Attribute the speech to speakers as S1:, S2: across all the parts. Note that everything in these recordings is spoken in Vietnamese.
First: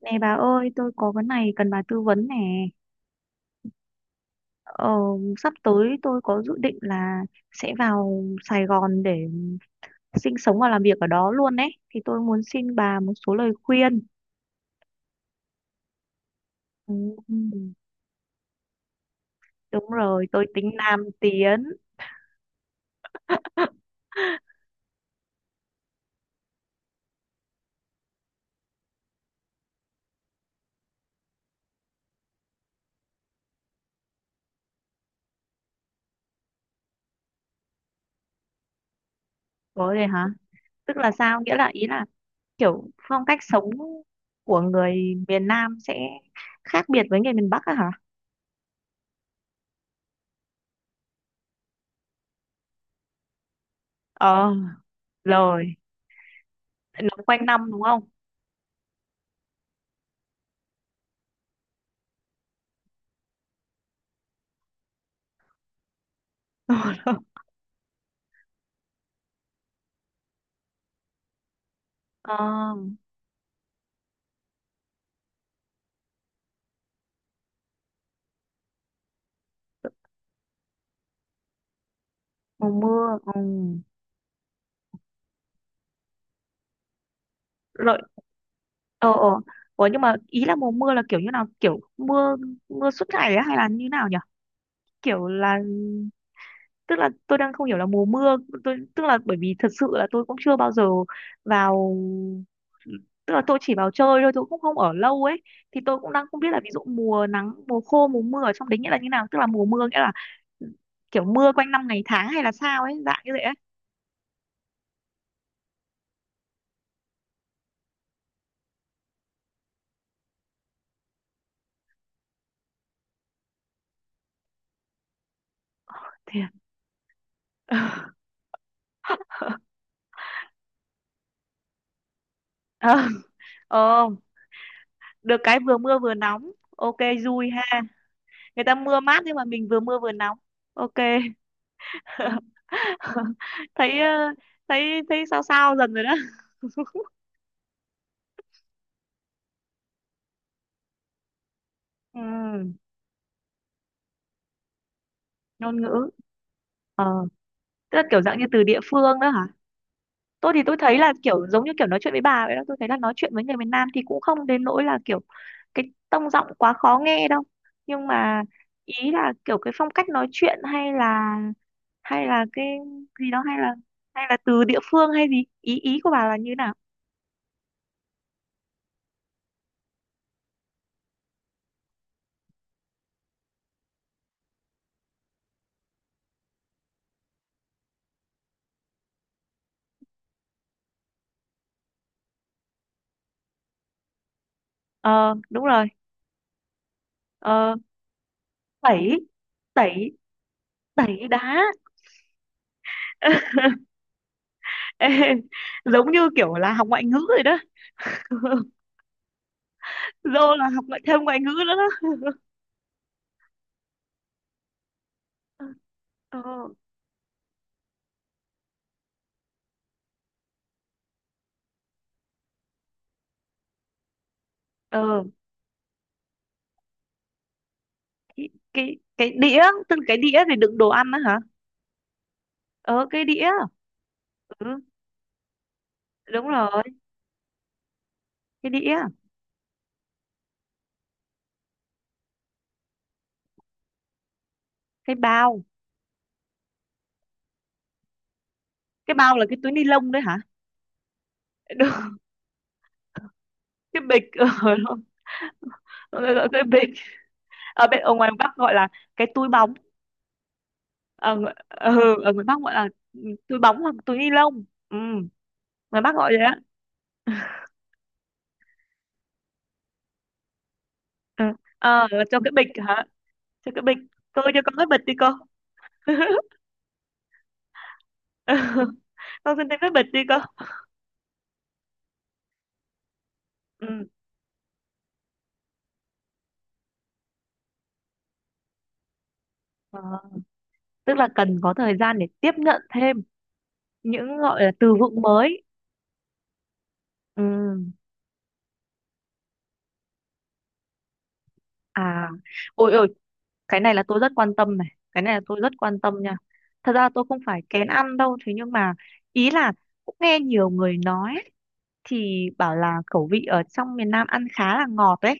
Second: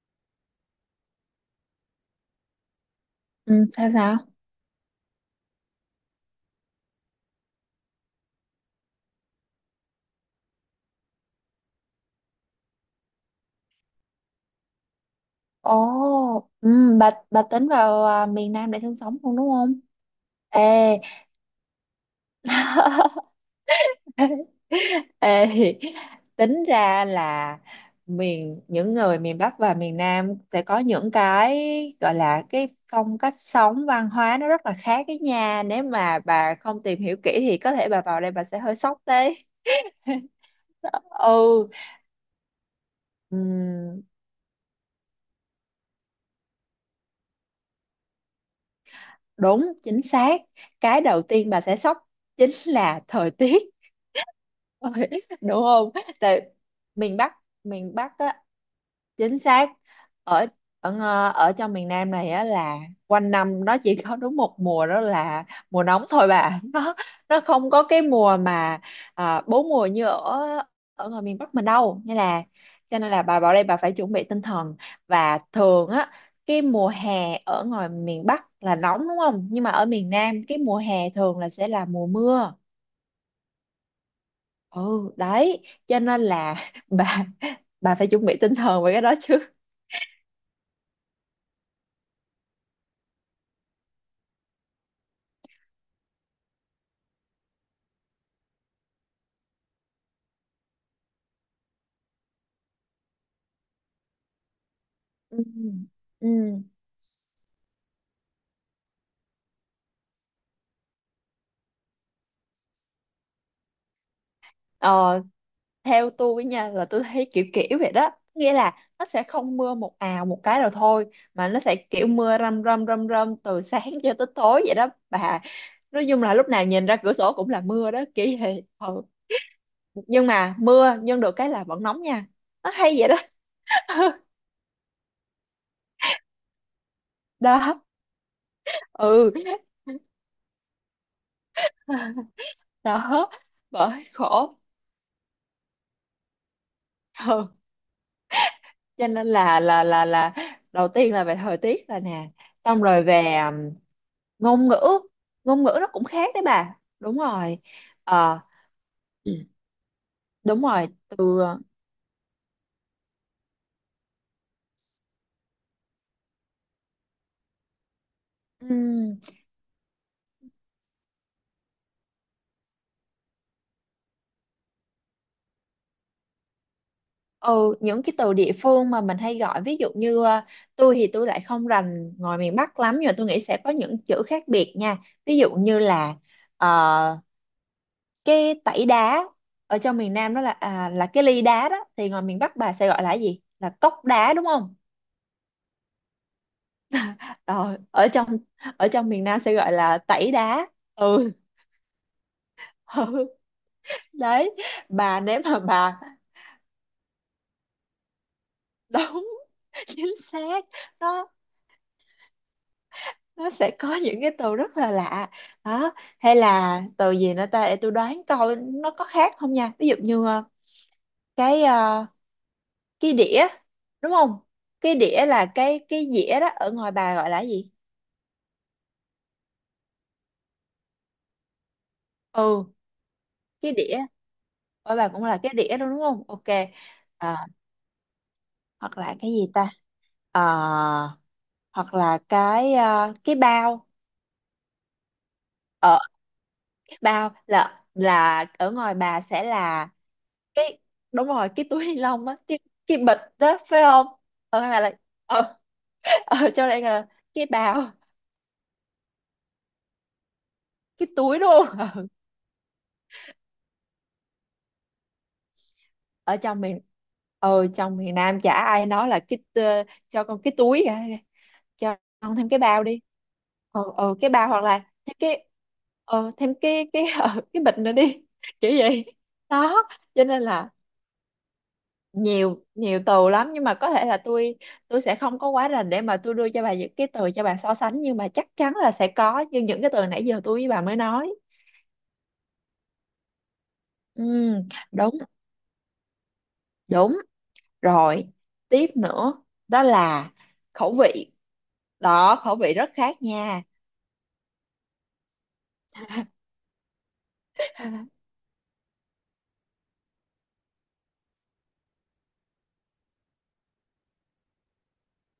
S1: Nè bà ơi, tôi có cái này cần bà tư vấn nè.
S2: Ừ, sao sao?
S1: Ờ, Sắp tới tôi có dự định là sẽ vào Sài Gòn để sinh sống và làm việc ở đó luôn đấy. Thì tôi muốn xin bà một số lời khuyên.
S2: Ồ,
S1: Ừ.
S2: ừ, bà
S1: Ừ,
S2: bà tính vào miền Nam để sinh sống không đúng không?
S1: đúng rồi, tôi tính
S2: Ê,
S1: Nam tiến.
S2: ê, tính ra là những người miền Bắc và miền Nam sẽ có những cái gọi là cái phong cách sống văn hóa nó rất là khác cái nha. Nếu mà bà không tìm hiểu kỹ thì có thể bà vào đây bà sẽ hơi sốc đấy.
S1: Có rồi hả? Tức là sao? Nghĩa là ý là kiểu phong
S2: Ừ.
S1: cách sống của người miền Nam sẽ khác biệt với người miền Bắc á hả?
S2: Đúng, chính xác. Cái đầu tiên bà sẽ sốc chính là thời tiết.
S1: Ờ,
S2: Ôi, đúng
S1: rồi.
S2: không? Tại
S1: Nó
S2: miền Bắc,
S1: quanh năm đúng
S2: miền
S1: không?
S2: Bắc á, chính xác ở ở ng- ở trong miền Nam này á là quanh năm nó chỉ có đúng một mùa đó là mùa nóng thôi bà nó không có cái mùa mà bốn mùa như ở ở ngoài miền Bắc mình đâu nên là
S1: Ờ.
S2: cho nên là bà vào đây bà phải chuẩn bị tinh thần và thường á, cái mùa hè ở ngoài miền Bắc là nóng đúng không, nhưng mà ở miền Nam cái mùa hè thường là sẽ là mùa mưa,
S1: Mùa mưa, ừ.
S2: ừ đấy cho nên là bà bà
S1: Rồi.
S2: phải chuẩn bị tinh thần về cái
S1: ờ
S2: đó
S1: ờ
S2: chứ
S1: Ủa, nhưng mà ý là mùa mưa là kiểu như nào, kiểu mưa mưa suốt ngày á hay là như nào nhỉ, kiểu là, tức là tôi đang không hiểu là mùa mưa, tôi, tức là bởi vì thật sự là tôi cũng chưa bao giờ vào, tức là tôi chỉ vào chơi thôi, tôi cũng không ở lâu
S2: ừ.
S1: ấy. Thì tôi cũng đang
S2: Ừ.
S1: không biết là ví dụ mùa nắng, mùa khô, mùa mưa ở trong đấy nghĩa là như nào, tức là mùa mưa nghĩa là kiểu mưa quanh năm ngày tháng hay là sao ấy, dạng như vậy ấy.
S2: Ờ, theo tôi nha là tôi thấy kiểu kiểu vậy đó, nghĩa là nó sẽ không mưa một ào một cái rồi thôi, mà nó sẽ kiểu mưa râm râm râm râm từ sáng cho tới tối vậy đó bà. Nói chung là lúc
S1: Thiệt.
S2: nào nhìn ra cửa sổ cũng là mưa đó kiểu vậy ừ. Nhưng mà mưa nhưng được cái là vẫn nóng nha, nó hay
S1: ờ
S2: vậy đó.
S1: ờ Được cái vừa mưa vừa nóng. Ok, vui ha.
S2: Đó,
S1: Người ta mưa mát
S2: ừ
S1: nhưng mà mình vừa mưa vừa nóng. Ok.
S2: đó,
S1: thấy
S2: bởi
S1: ờ,
S2: khổ
S1: thấy thấy sao sao dần rồi đó.
S2: ừ. Cho nên là đầu tiên là về thời tiết là nè,
S1: Ừ,
S2: xong rồi về ngôn ngữ, ngôn ngữ
S1: ngôn
S2: nó cũng
S1: ngữ,
S2: khác đấy bà
S1: ờ
S2: đúng rồi.
S1: tức là kiểu dạng
S2: Ờ,
S1: như từ địa phương đó
S2: Ừ,
S1: hả? Tôi
S2: đúng
S1: thì tôi
S2: rồi,
S1: thấy là
S2: từ
S1: kiểu giống như kiểu nói chuyện với bà vậy đó. Tôi thấy là nói chuyện với người miền Nam thì cũng không đến nỗi là kiểu, cái tông giọng quá khó nghe đâu. Nhưng mà ý
S2: ừm,
S1: là kiểu cái phong cách nói chuyện hay là cái gì đó, hay là từ địa phương hay gì, ý ý của bà là như nào?
S2: ừ, những cái từ địa phương mà mình hay gọi, ví dụ như ờ, tôi thì tôi lại không rành ngoài miền Bắc lắm, nhưng mà tôi nghĩ sẽ có những chữ khác biệt nha, ví dụ như là ờ, cái tẩy đá ở trong miền Nam đó là là cái ly đá đó, thì ngoài miền Bắc bà sẽ gọi là cái gì, là cốc đá đúng không,
S1: Ờ, đúng rồi. Ờ,
S2: rồi ở trong, miền
S1: tẩy,
S2: Nam sẽ gọi là
S1: tẩy,
S2: tẩy đá.
S1: tẩy
S2: Ừ,
S1: đá.
S2: ừ đấy,
S1: Ê,
S2: bà nếu mà bà
S1: giống như kiểu là học ngoại ngữ rồi đó.
S2: đúng chính
S1: Dô
S2: xác.
S1: là học thêm
S2: Nó
S1: ngoại ngữ nữa đó.
S2: sẽ có những cái từ rất là lạ đó. Hay
S1: Ờ,
S2: là từ gì nữa ta, để tôi đoán coi nó có khác không nha, ví dụ như cái cái đĩa đúng không, cái
S1: ờ,
S2: đĩa là cái dĩa đó, ở ngoài bà gọi là cái gì?
S1: cái đĩa, tức là cái đĩa để đựng đồ ăn đó hả?
S2: Ừ,
S1: Ờ, cái đĩa.
S2: cái đĩa,
S1: Ừ,
S2: ở bà cũng là cái đĩa đó đúng không, ok.
S1: đúng rồi.
S2: À,
S1: Cái đĩa,
S2: hoặc là cái gì ta, Ờ, hoặc là cái cái bao.
S1: cái bao.
S2: Ờ, bao là ở ngoài
S1: Cái
S2: bà
S1: bao là
S2: sẽ
S1: cái túi ni
S2: là
S1: lông đấy hả?
S2: đúng rồi, cái túi
S1: Đúng,
S2: ni lông á, cái bịch đó phải
S1: cái
S2: không,
S1: bịch. Ờ,
S2: ở ngoài bà là
S1: đúng.
S2: ở,
S1: Gọi là
S2: ở
S1: cái
S2: trong đây
S1: bịch.
S2: là cái bao,
S1: Ở ngoài Bắc gọi là cái túi bóng.
S2: cái túi luôn.
S1: Ở ngoài Bắc gọi là túi bóng hoặc túi ni lông, ngoài Bắc gọi
S2: Ở
S1: vậy á.
S2: trong miền, ừ trong miền Nam chả ai nói là cho con cái túi cả,
S1: Ừ.
S2: cho con
S1: Cho
S2: thêm
S1: cái
S2: cái
S1: bịch
S2: bao đi.
S1: hả? Cho cái
S2: Ờ
S1: bịch.
S2: ờ, cái bao
S1: Tôi cho
S2: hoặc
S1: con cái
S2: là
S1: bịch đi
S2: thêm
S1: cô.
S2: cái, ừ, thêm cái ừ, cái bịch nữa đi,
S1: Ừ.
S2: kiểu vậy.
S1: Con xin thêm
S2: Đó
S1: cái bịch đi
S2: cho
S1: cô.
S2: nên là nhiều nhiều từ lắm, nhưng mà có thể
S1: Ừ.
S2: là tôi sẽ không có quá rành để mà tôi đưa cho bà những cái từ cho bà so sánh, nhưng mà chắc chắn là sẽ có như những cái
S1: Ờ,
S2: từ nãy giờ tôi với bà mới
S1: tức là
S2: nói.
S1: cần có thời gian để tiếp nhận thêm những
S2: Ừ,
S1: gọi là từ
S2: đúng
S1: vựng mới.
S2: đúng
S1: Ừ.
S2: rồi, tiếp nữa đó là khẩu vị,
S1: À,
S2: đó khẩu vị rất
S1: ôi ôi,
S2: khác nha.
S1: cái này là tôi rất quan tâm này, cái này là tôi rất quan tâm nha. Thật ra tôi không phải kén ăn đâu, thế nhưng mà ý là cũng nghe nhiều người nói thì bảo là khẩu vị ở trong miền Nam ăn khá là ngọt đấy.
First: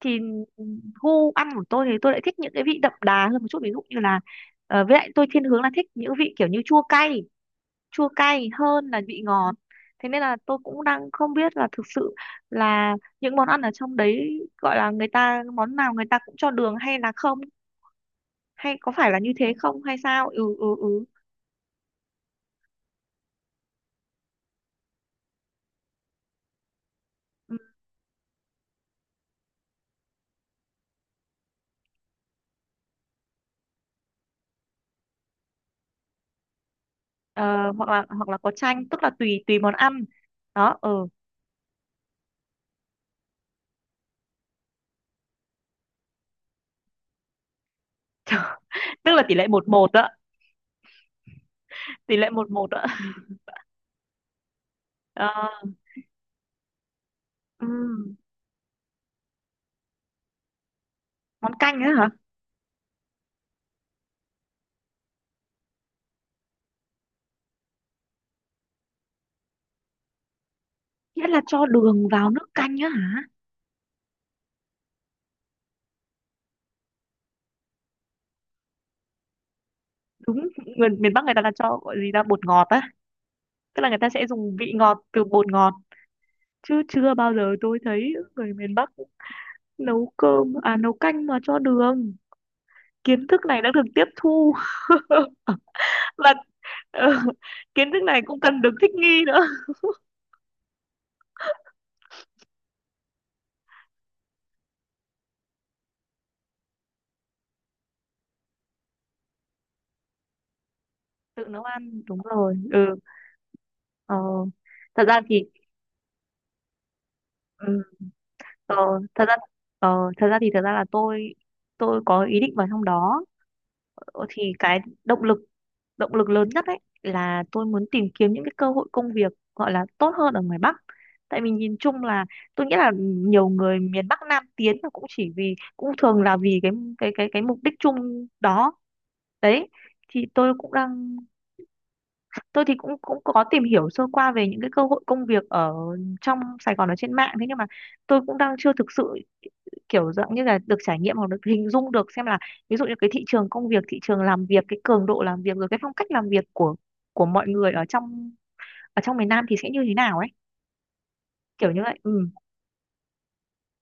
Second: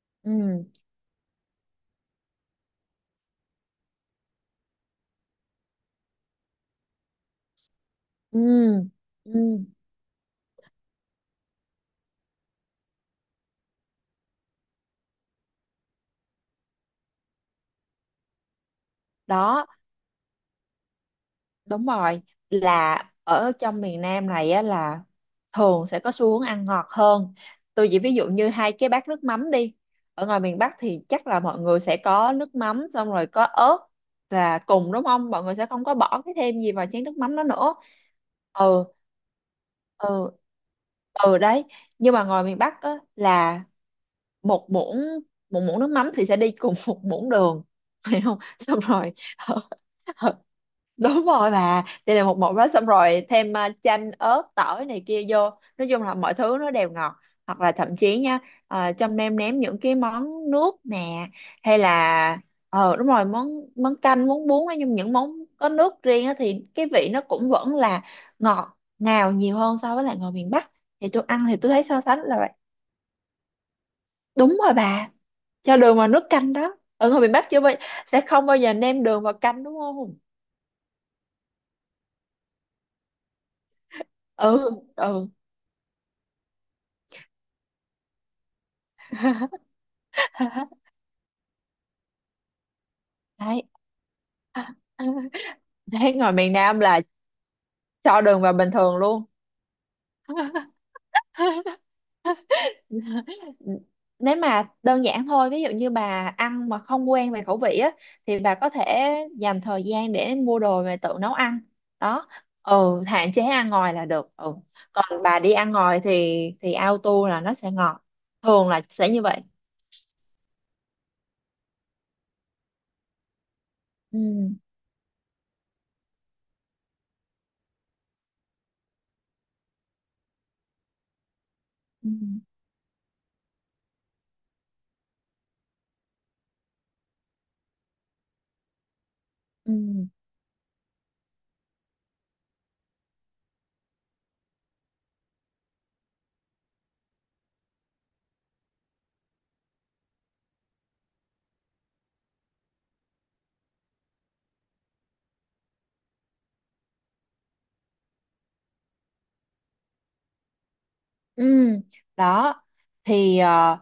S1: Thì
S2: Ừ,
S1: gu ăn của tôi thì tôi lại thích những cái vị đậm đà hơn một chút, ví dụ như là, với lại tôi thiên hướng là thích những vị kiểu như chua cay, chua
S2: ừ,
S1: cay hơn là vị ngọt.
S2: ừ.
S1: Thế nên là tôi cũng đang không biết là thực sự là những món ăn ở trong đấy gọi là người ta món nào người ta cũng cho đường hay là không, hay có phải là như thế
S2: Đó,
S1: không hay sao. Ừ, ừ, ừ.
S2: Đúng rồi, là ở trong miền Nam này á là thường sẽ có xu hướng ăn ngọt hơn.
S1: Ừ,
S2: Tôi chỉ ví dụ như hai cái bát nước mắm đi. Ở ngoài miền Bắc thì chắc là mọi người sẽ có nước mắm xong rồi có ớt là cùng đúng không? Mọi người sẽ không có bỏ cái thêm gì vào chén nước mắm đó
S1: ờ,
S2: nữa.
S1: hoặc là có
S2: Ừ,
S1: chanh, tức là tùy tùy món ăn
S2: ừ,
S1: đó. Ừ.
S2: ừ đấy. Nhưng mà ngoài miền Bắc á là một muỗng một muỗng nước mắm thì sẽ đi cùng một muỗng đường. Phải không? Xong
S1: Tức
S2: rồi
S1: là tỷ lệ một một đó.
S2: đúng rồi bà, đây
S1: Tỷ
S2: là
S1: lệ
S2: một
S1: một
S2: một đó,
S1: một ạ?
S2: xong rồi thêm chanh ớt tỏi này kia
S1: Ờ,
S2: vô. Nói chung là mọi thứ nó đều ngọt, hoặc là thậm
S1: ừm,
S2: chí nha, trong ném những cái món nước nè,
S1: món
S2: hay
S1: canh á hả?
S2: là ờ đúng rồi món món canh món bún, nói nhưng những món có nước riêng á, thì cái vị nó cũng vẫn là ngọt ngào nhiều hơn so với lại ngoài miền Bắc, thì tôi
S1: Nghĩa là
S2: ăn thì
S1: cho
S2: tôi thấy so
S1: đường
S2: sánh
S1: vào
S2: là
S1: nước
S2: vậy.
S1: canh á hả?
S2: Đúng rồi bà, cho đường vào nước canh đó, ở ngoài miền Bắc chưa bao sẽ không bao giờ nêm đường vào canh đúng không,
S1: Đúng. Người miền Bắc người ta là cho gọi gì là bột ngọt á, tức là người ta sẽ dùng
S2: ừ
S1: vị ngọt từ
S2: ừ.
S1: bột ngọt, chứ chưa bao giờ tôi thấy người miền Bắc nấu cơm à nấu canh mà cho đường. Kiến thức này
S2: Đấy,
S1: đã được tiếp thu.
S2: đấy ngoài
S1: Và
S2: miền Nam là
S1: ờ, kiến thức
S2: cho
S1: này cũng
S2: đường vào
S1: cần
S2: bình
S1: được thích
S2: thường luôn.
S1: nghi nữa.
S2: Nếu mà đơn giản thôi, ví dụ như bà ăn mà không quen về khẩu vị á, thì bà có thể dành thời gian để mua đồ về tự nấu
S1: Tự
S2: ăn.
S1: nấu ăn, đúng
S2: Đó,
S1: rồi. Ừ.
S2: ừ, hạn chế ăn ngoài là
S1: ờ,
S2: được ừ.
S1: thật ra
S2: Còn bà
S1: thì
S2: đi ăn ngoài thì auto là nó sẽ
S1: ừ,
S2: ngọt, thường
S1: Ờ,
S2: là sẽ như
S1: thật ra
S2: vậy.
S1: ờ, Thật ra là tôi có ý định vào trong đó.
S2: Ừ
S1: Ờ, thì cái động lực lớn nhất ấy là tôi muốn tìm kiếm những cái cơ hội công việc gọi là tốt hơn ở ngoài Bắc. Tại mình nhìn chung
S2: ừ
S1: là tôi nghĩ là nhiều người miền Bắc Nam tiến là cũng chỉ vì cũng thường là vì cái mục đích chung đó đấy.
S2: ừ,
S1: Thì tôi cũng đang Tôi thì cũng cũng có tìm hiểu sơ qua về những cái cơ hội công việc ở trong Sài Gòn ở trên mạng, thế nhưng mà tôi cũng đang chưa thực sự kiểu dạng như là được trải nghiệm hoặc được hình dung được xem là, ví dụ như cái thị trường công việc, thị trường làm việc, cái cường độ làm việc rồi cái phong cách làm việc của mọi người ở trong miền Nam thì sẽ như thế nào ấy,
S2: Ừ,
S1: kiểu như vậy. Ừ,
S2: đó thì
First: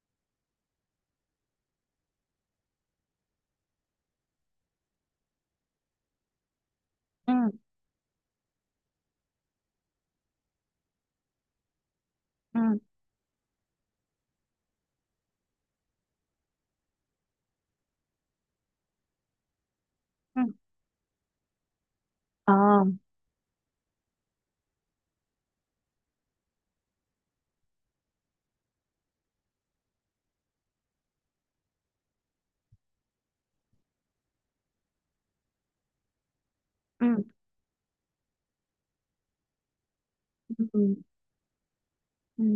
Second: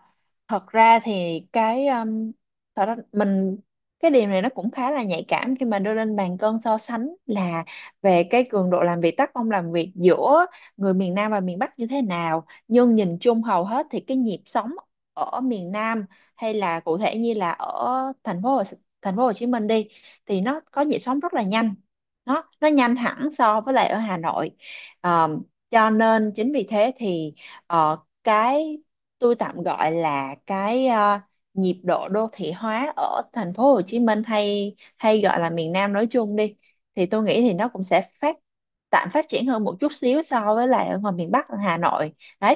S2: thật ra thì cái thật ra mình, cái điều này nó cũng khá là nhạy cảm khi mà đưa lên bàn cân so sánh
S1: ừ,
S2: là về cái cường độ làm việc, tác phong làm việc giữa người miền Nam và miền Bắc như thế nào,
S1: ừ,
S2: nhưng nhìn chung hầu hết thì cái nhịp sống ở miền Nam hay là cụ thể như là ở thành phố Hồ, thành phố Hồ Chí Minh đi,
S1: ừ,
S2: thì nó có nhịp sống rất là nhanh, nó
S1: ờ,
S2: nhanh hẳn so với lại ở Hà Nội. Ờ, cho nên chính vì thế thì Ờ, cái tôi tạm gọi là cái nhịp độ đô thị hóa ở thành phố Hồ Chí Minh hay hay gọi là miền Nam nói chung đi, thì
S1: ừ,
S2: tôi nghĩ thì nó cũng sẽ tạm phát triển hơn một chút xíu so
S1: ừ,
S2: với
S1: ừ,
S2: lại ở ngoài miền Bắc ở Hà Nội.
S1: ừ,
S2: Đấy,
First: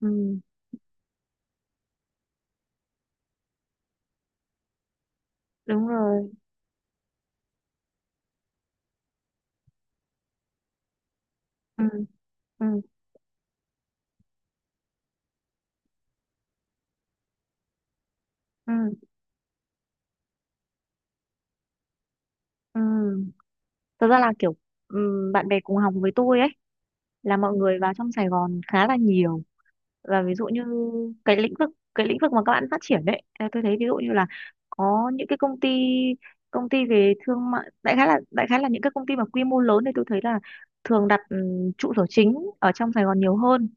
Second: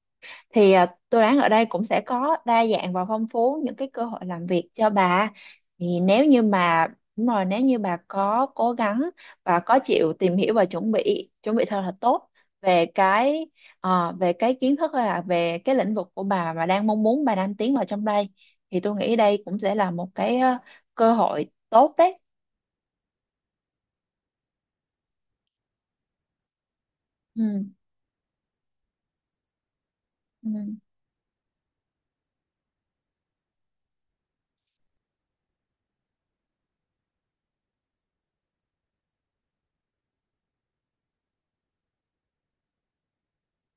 S1: ừ.
S2: thì tôi đoán ở đây cũng sẽ có đa dạng và phong phú những cái cơ hội làm việc cho bà.
S1: Đúng
S2: Thì nếu
S1: rồi.
S2: như mà đúng rồi, nếu như bà có cố gắng và có chịu tìm hiểu và chuẩn bị thật
S1: Ừ,
S2: là tốt
S1: ừ,
S2: về cái về cái kiến thức hay là về cái lĩnh vực của bà mà đang mong muốn bà đang tiến vào trong đây, thì
S1: ừ,
S2: tôi nghĩ đây cũng sẽ là một cái cơ hội tốt đấy.
S1: ừ. Thật ra là kiểu, ừ, bạn bè cùng học với tôi ấy là mọi
S2: Ừ
S1: người vào trong Sài Gòn khá là nhiều. Và ví dụ như
S2: ừ
S1: cái lĩnh vực cái lĩnh vực mà các bạn phát triển đấy, à, tôi thấy ví dụ như là có những cái công ty về thương mại, đại khái là những cái công ty mà quy mô lớn thì tôi thấy là thường đặt trụ sở chính ở trong Sài Gòn nhiều hơn.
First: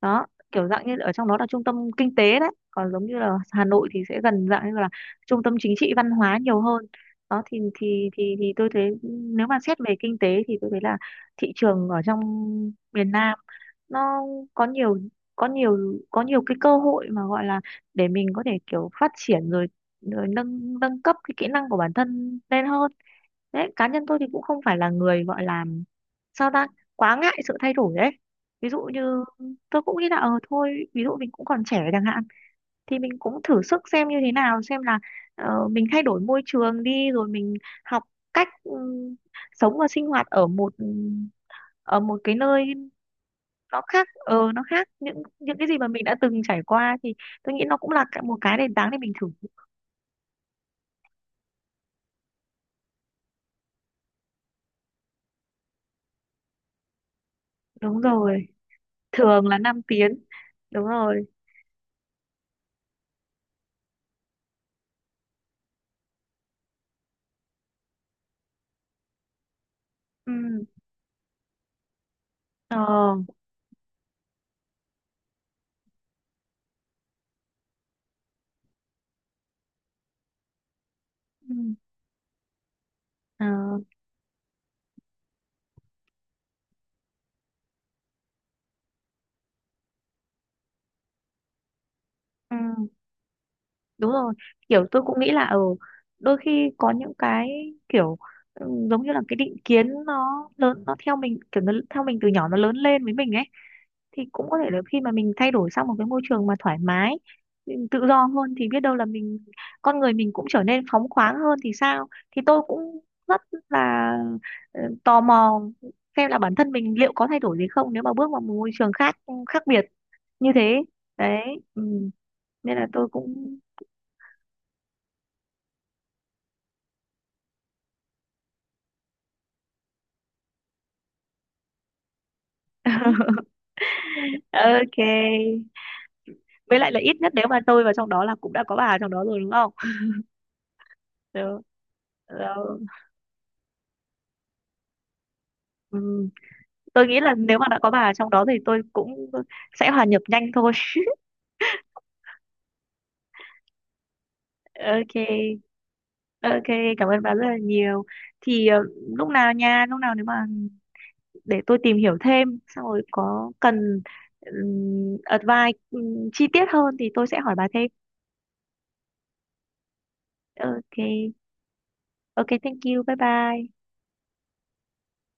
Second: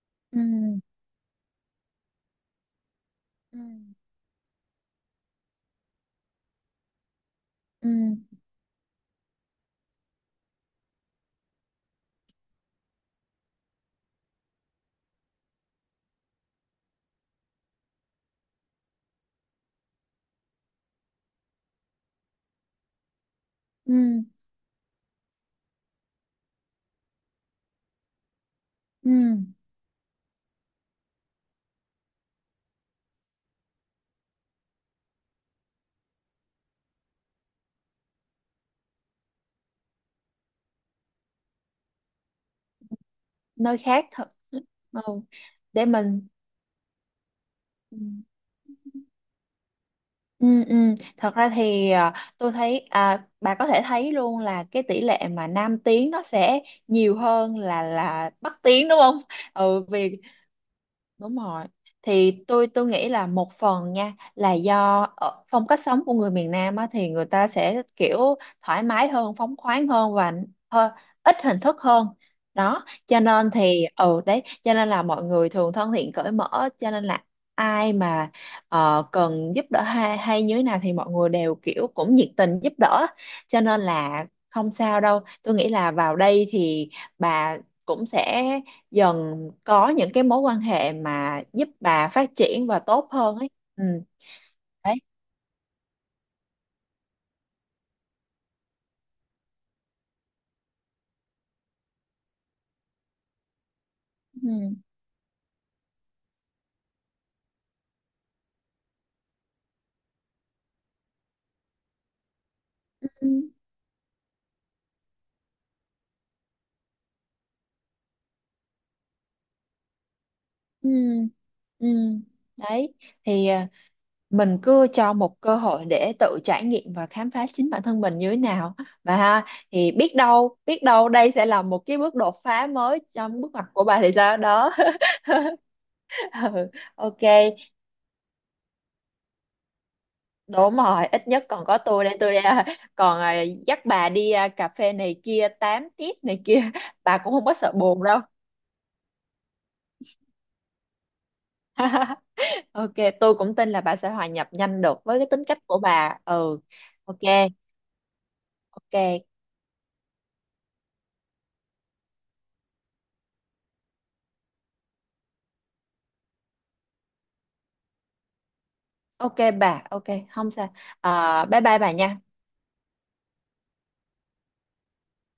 S1: Đó, kiểu
S2: ừ
S1: dạng như ở trong đó là trung tâm kinh tế đấy, còn giống như là
S2: ừ
S1: Hà Nội thì sẽ gần dạng như là trung tâm chính trị văn hóa nhiều hơn. Đó, thì
S2: ừ
S1: thì thì thì tôi thấy, nếu mà xét về kinh tế thì tôi thấy là thị trường ở trong miền Nam nó có nhiều có nhiều có nhiều cái cơ hội mà gọi là để mình có thể kiểu phát triển, rồi rồi nâng nâng cấp cái kỹ năng của bản thân lên hơn. Đấy, cá
S2: ừ
S1: nhân tôi
S2: ừ.
S1: thì cũng không phải là người gọi là, sao ta, quá ngại sự thay đổi đấy. Ví dụ như
S2: Ừ.
S1: tôi cũng nghĩ là thôi, ví dụ mình cũng còn trẻ chẳng hạn, thì mình cũng thử sức xem như thế nào xem là, mình thay đổi môi trường đi rồi mình học cách, sống và sinh hoạt ở một cái nơi
S2: Nơi khác thật
S1: nó khác
S2: ừ.
S1: những cái gì
S2: Để
S1: mà mình đã
S2: mình
S1: từng trải qua, thì tôi nghĩ nó cũng
S2: ừ.
S1: là một cái nền tảng để mình thử.
S2: Ừ, ừ. Thật ra thì tôi thấy bà có thể thấy luôn là cái tỷ lệ mà nam tiếng nó sẽ nhiều hơn là
S1: Đúng rồi,
S2: bắc tiếng đúng không?
S1: thường là năm
S2: Ừ, vì
S1: tiếng. Đúng rồi.
S2: Đúng rồi. Thì tôi nghĩ là một phần nha là do ở phong cách sống của người miền Nam á, thì người ta sẽ kiểu thoải mái hơn, phóng khoáng hơn
S1: Ừ,
S2: và hơi ít hình thức hơn. Đó,
S1: ờ,
S2: cho nên thì ừ đấy, cho nên là mọi người thường thân thiện cởi mở, cho nên là ai mà cần giúp đỡ hay hay như thế nào thì mọi người đều
S1: ừ,
S2: kiểu cũng nhiệt tình giúp đỡ.
S1: ờ,
S2: Cho nên là không sao đâu. Tôi nghĩ là vào đây thì bà cũng sẽ dần có những cái mối quan hệ mà giúp bà phát
S1: ừ.
S2: triển và tốt hơn ấy. Ừ
S1: Đúng rồi, kiểu
S2: đấy
S1: tôi cũng nghĩ là ở đôi khi có những cái kiểu, giống như là cái định kiến nó lớn, nó theo mình, kiểu nó theo mình từ nhỏ nó lớn lên với mình ấy, thì cũng có thể là
S2: ừ
S1: khi mà mình thay đổi sang một cái môi trường mà thoải mái, mình tự do hơn thì biết đâu là mình, con người mình cũng trở nên phóng khoáng hơn thì sao. Thì tôi cũng
S2: ừ
S1: rất là, tò mò xem là bản thân mình liệu có thay đổi gì không nếu mà bước vào một môi trường khác khác biệt như thế
S2: ừ
S1: đấy.
S2: ừ.
S1: Ừ. Nên là
S2: Đấy
S1: tôi
S2: thì
S1: cũng
S2: mình cứ cho một cơ hội để tự trải nghiệm và khám phá chính bản thân mình như thế nào và ha, thì biết đâu đây sẽ là một cái bước đột phá mới trong bước ngoặt của bà thì sao đó.
S1: ok,
S2: Ừ,
S1: với lại là ít
S2: ok.
S1: nhất nếu mà tôi vào trong đó là cũng đã có bà trong đó rồi đúng không.
S2: Đúng rồi, ít nhất
S1: Được.
S2: còn có tôi đây là-
S1: Rồi.
S2: còn dắt bà đi cà phê này kia, tám tiếp
S1: Ừ.
S2: này kia,
S1: Tôi
S2: bà
S1: nghĩ
S2: cũng
S1: là
S2: không có
S1: nếu mà
S2: sợ
S1: đã có
S2: buồn
S1: bà
S2: đâu.
S1: trong đó thì tôi cũng sẽ hòa nhập nhanh thôi.
S2: Ok, tôi cũng tin là bà sẽ hòa nhập nhanh được
S1: Ok,
S2: với cái tính cách của bà. Ừ,
S1: ok, cảm
S2: ok,
S1: ơn bà rất là nhiều. Thì
S2: ok,
S1: lúc nào nha, lúc nào nếu mà để tôi tìm hiểu thêm, xong rồi có cần advice chi tiết hơn thì tôi sẽ hỏi bà thêm.
S2: ok bà, ok, không sao.
S1: Ok,
S2: À, bye bye bà nha.
S1: ok, thank you, bye bye.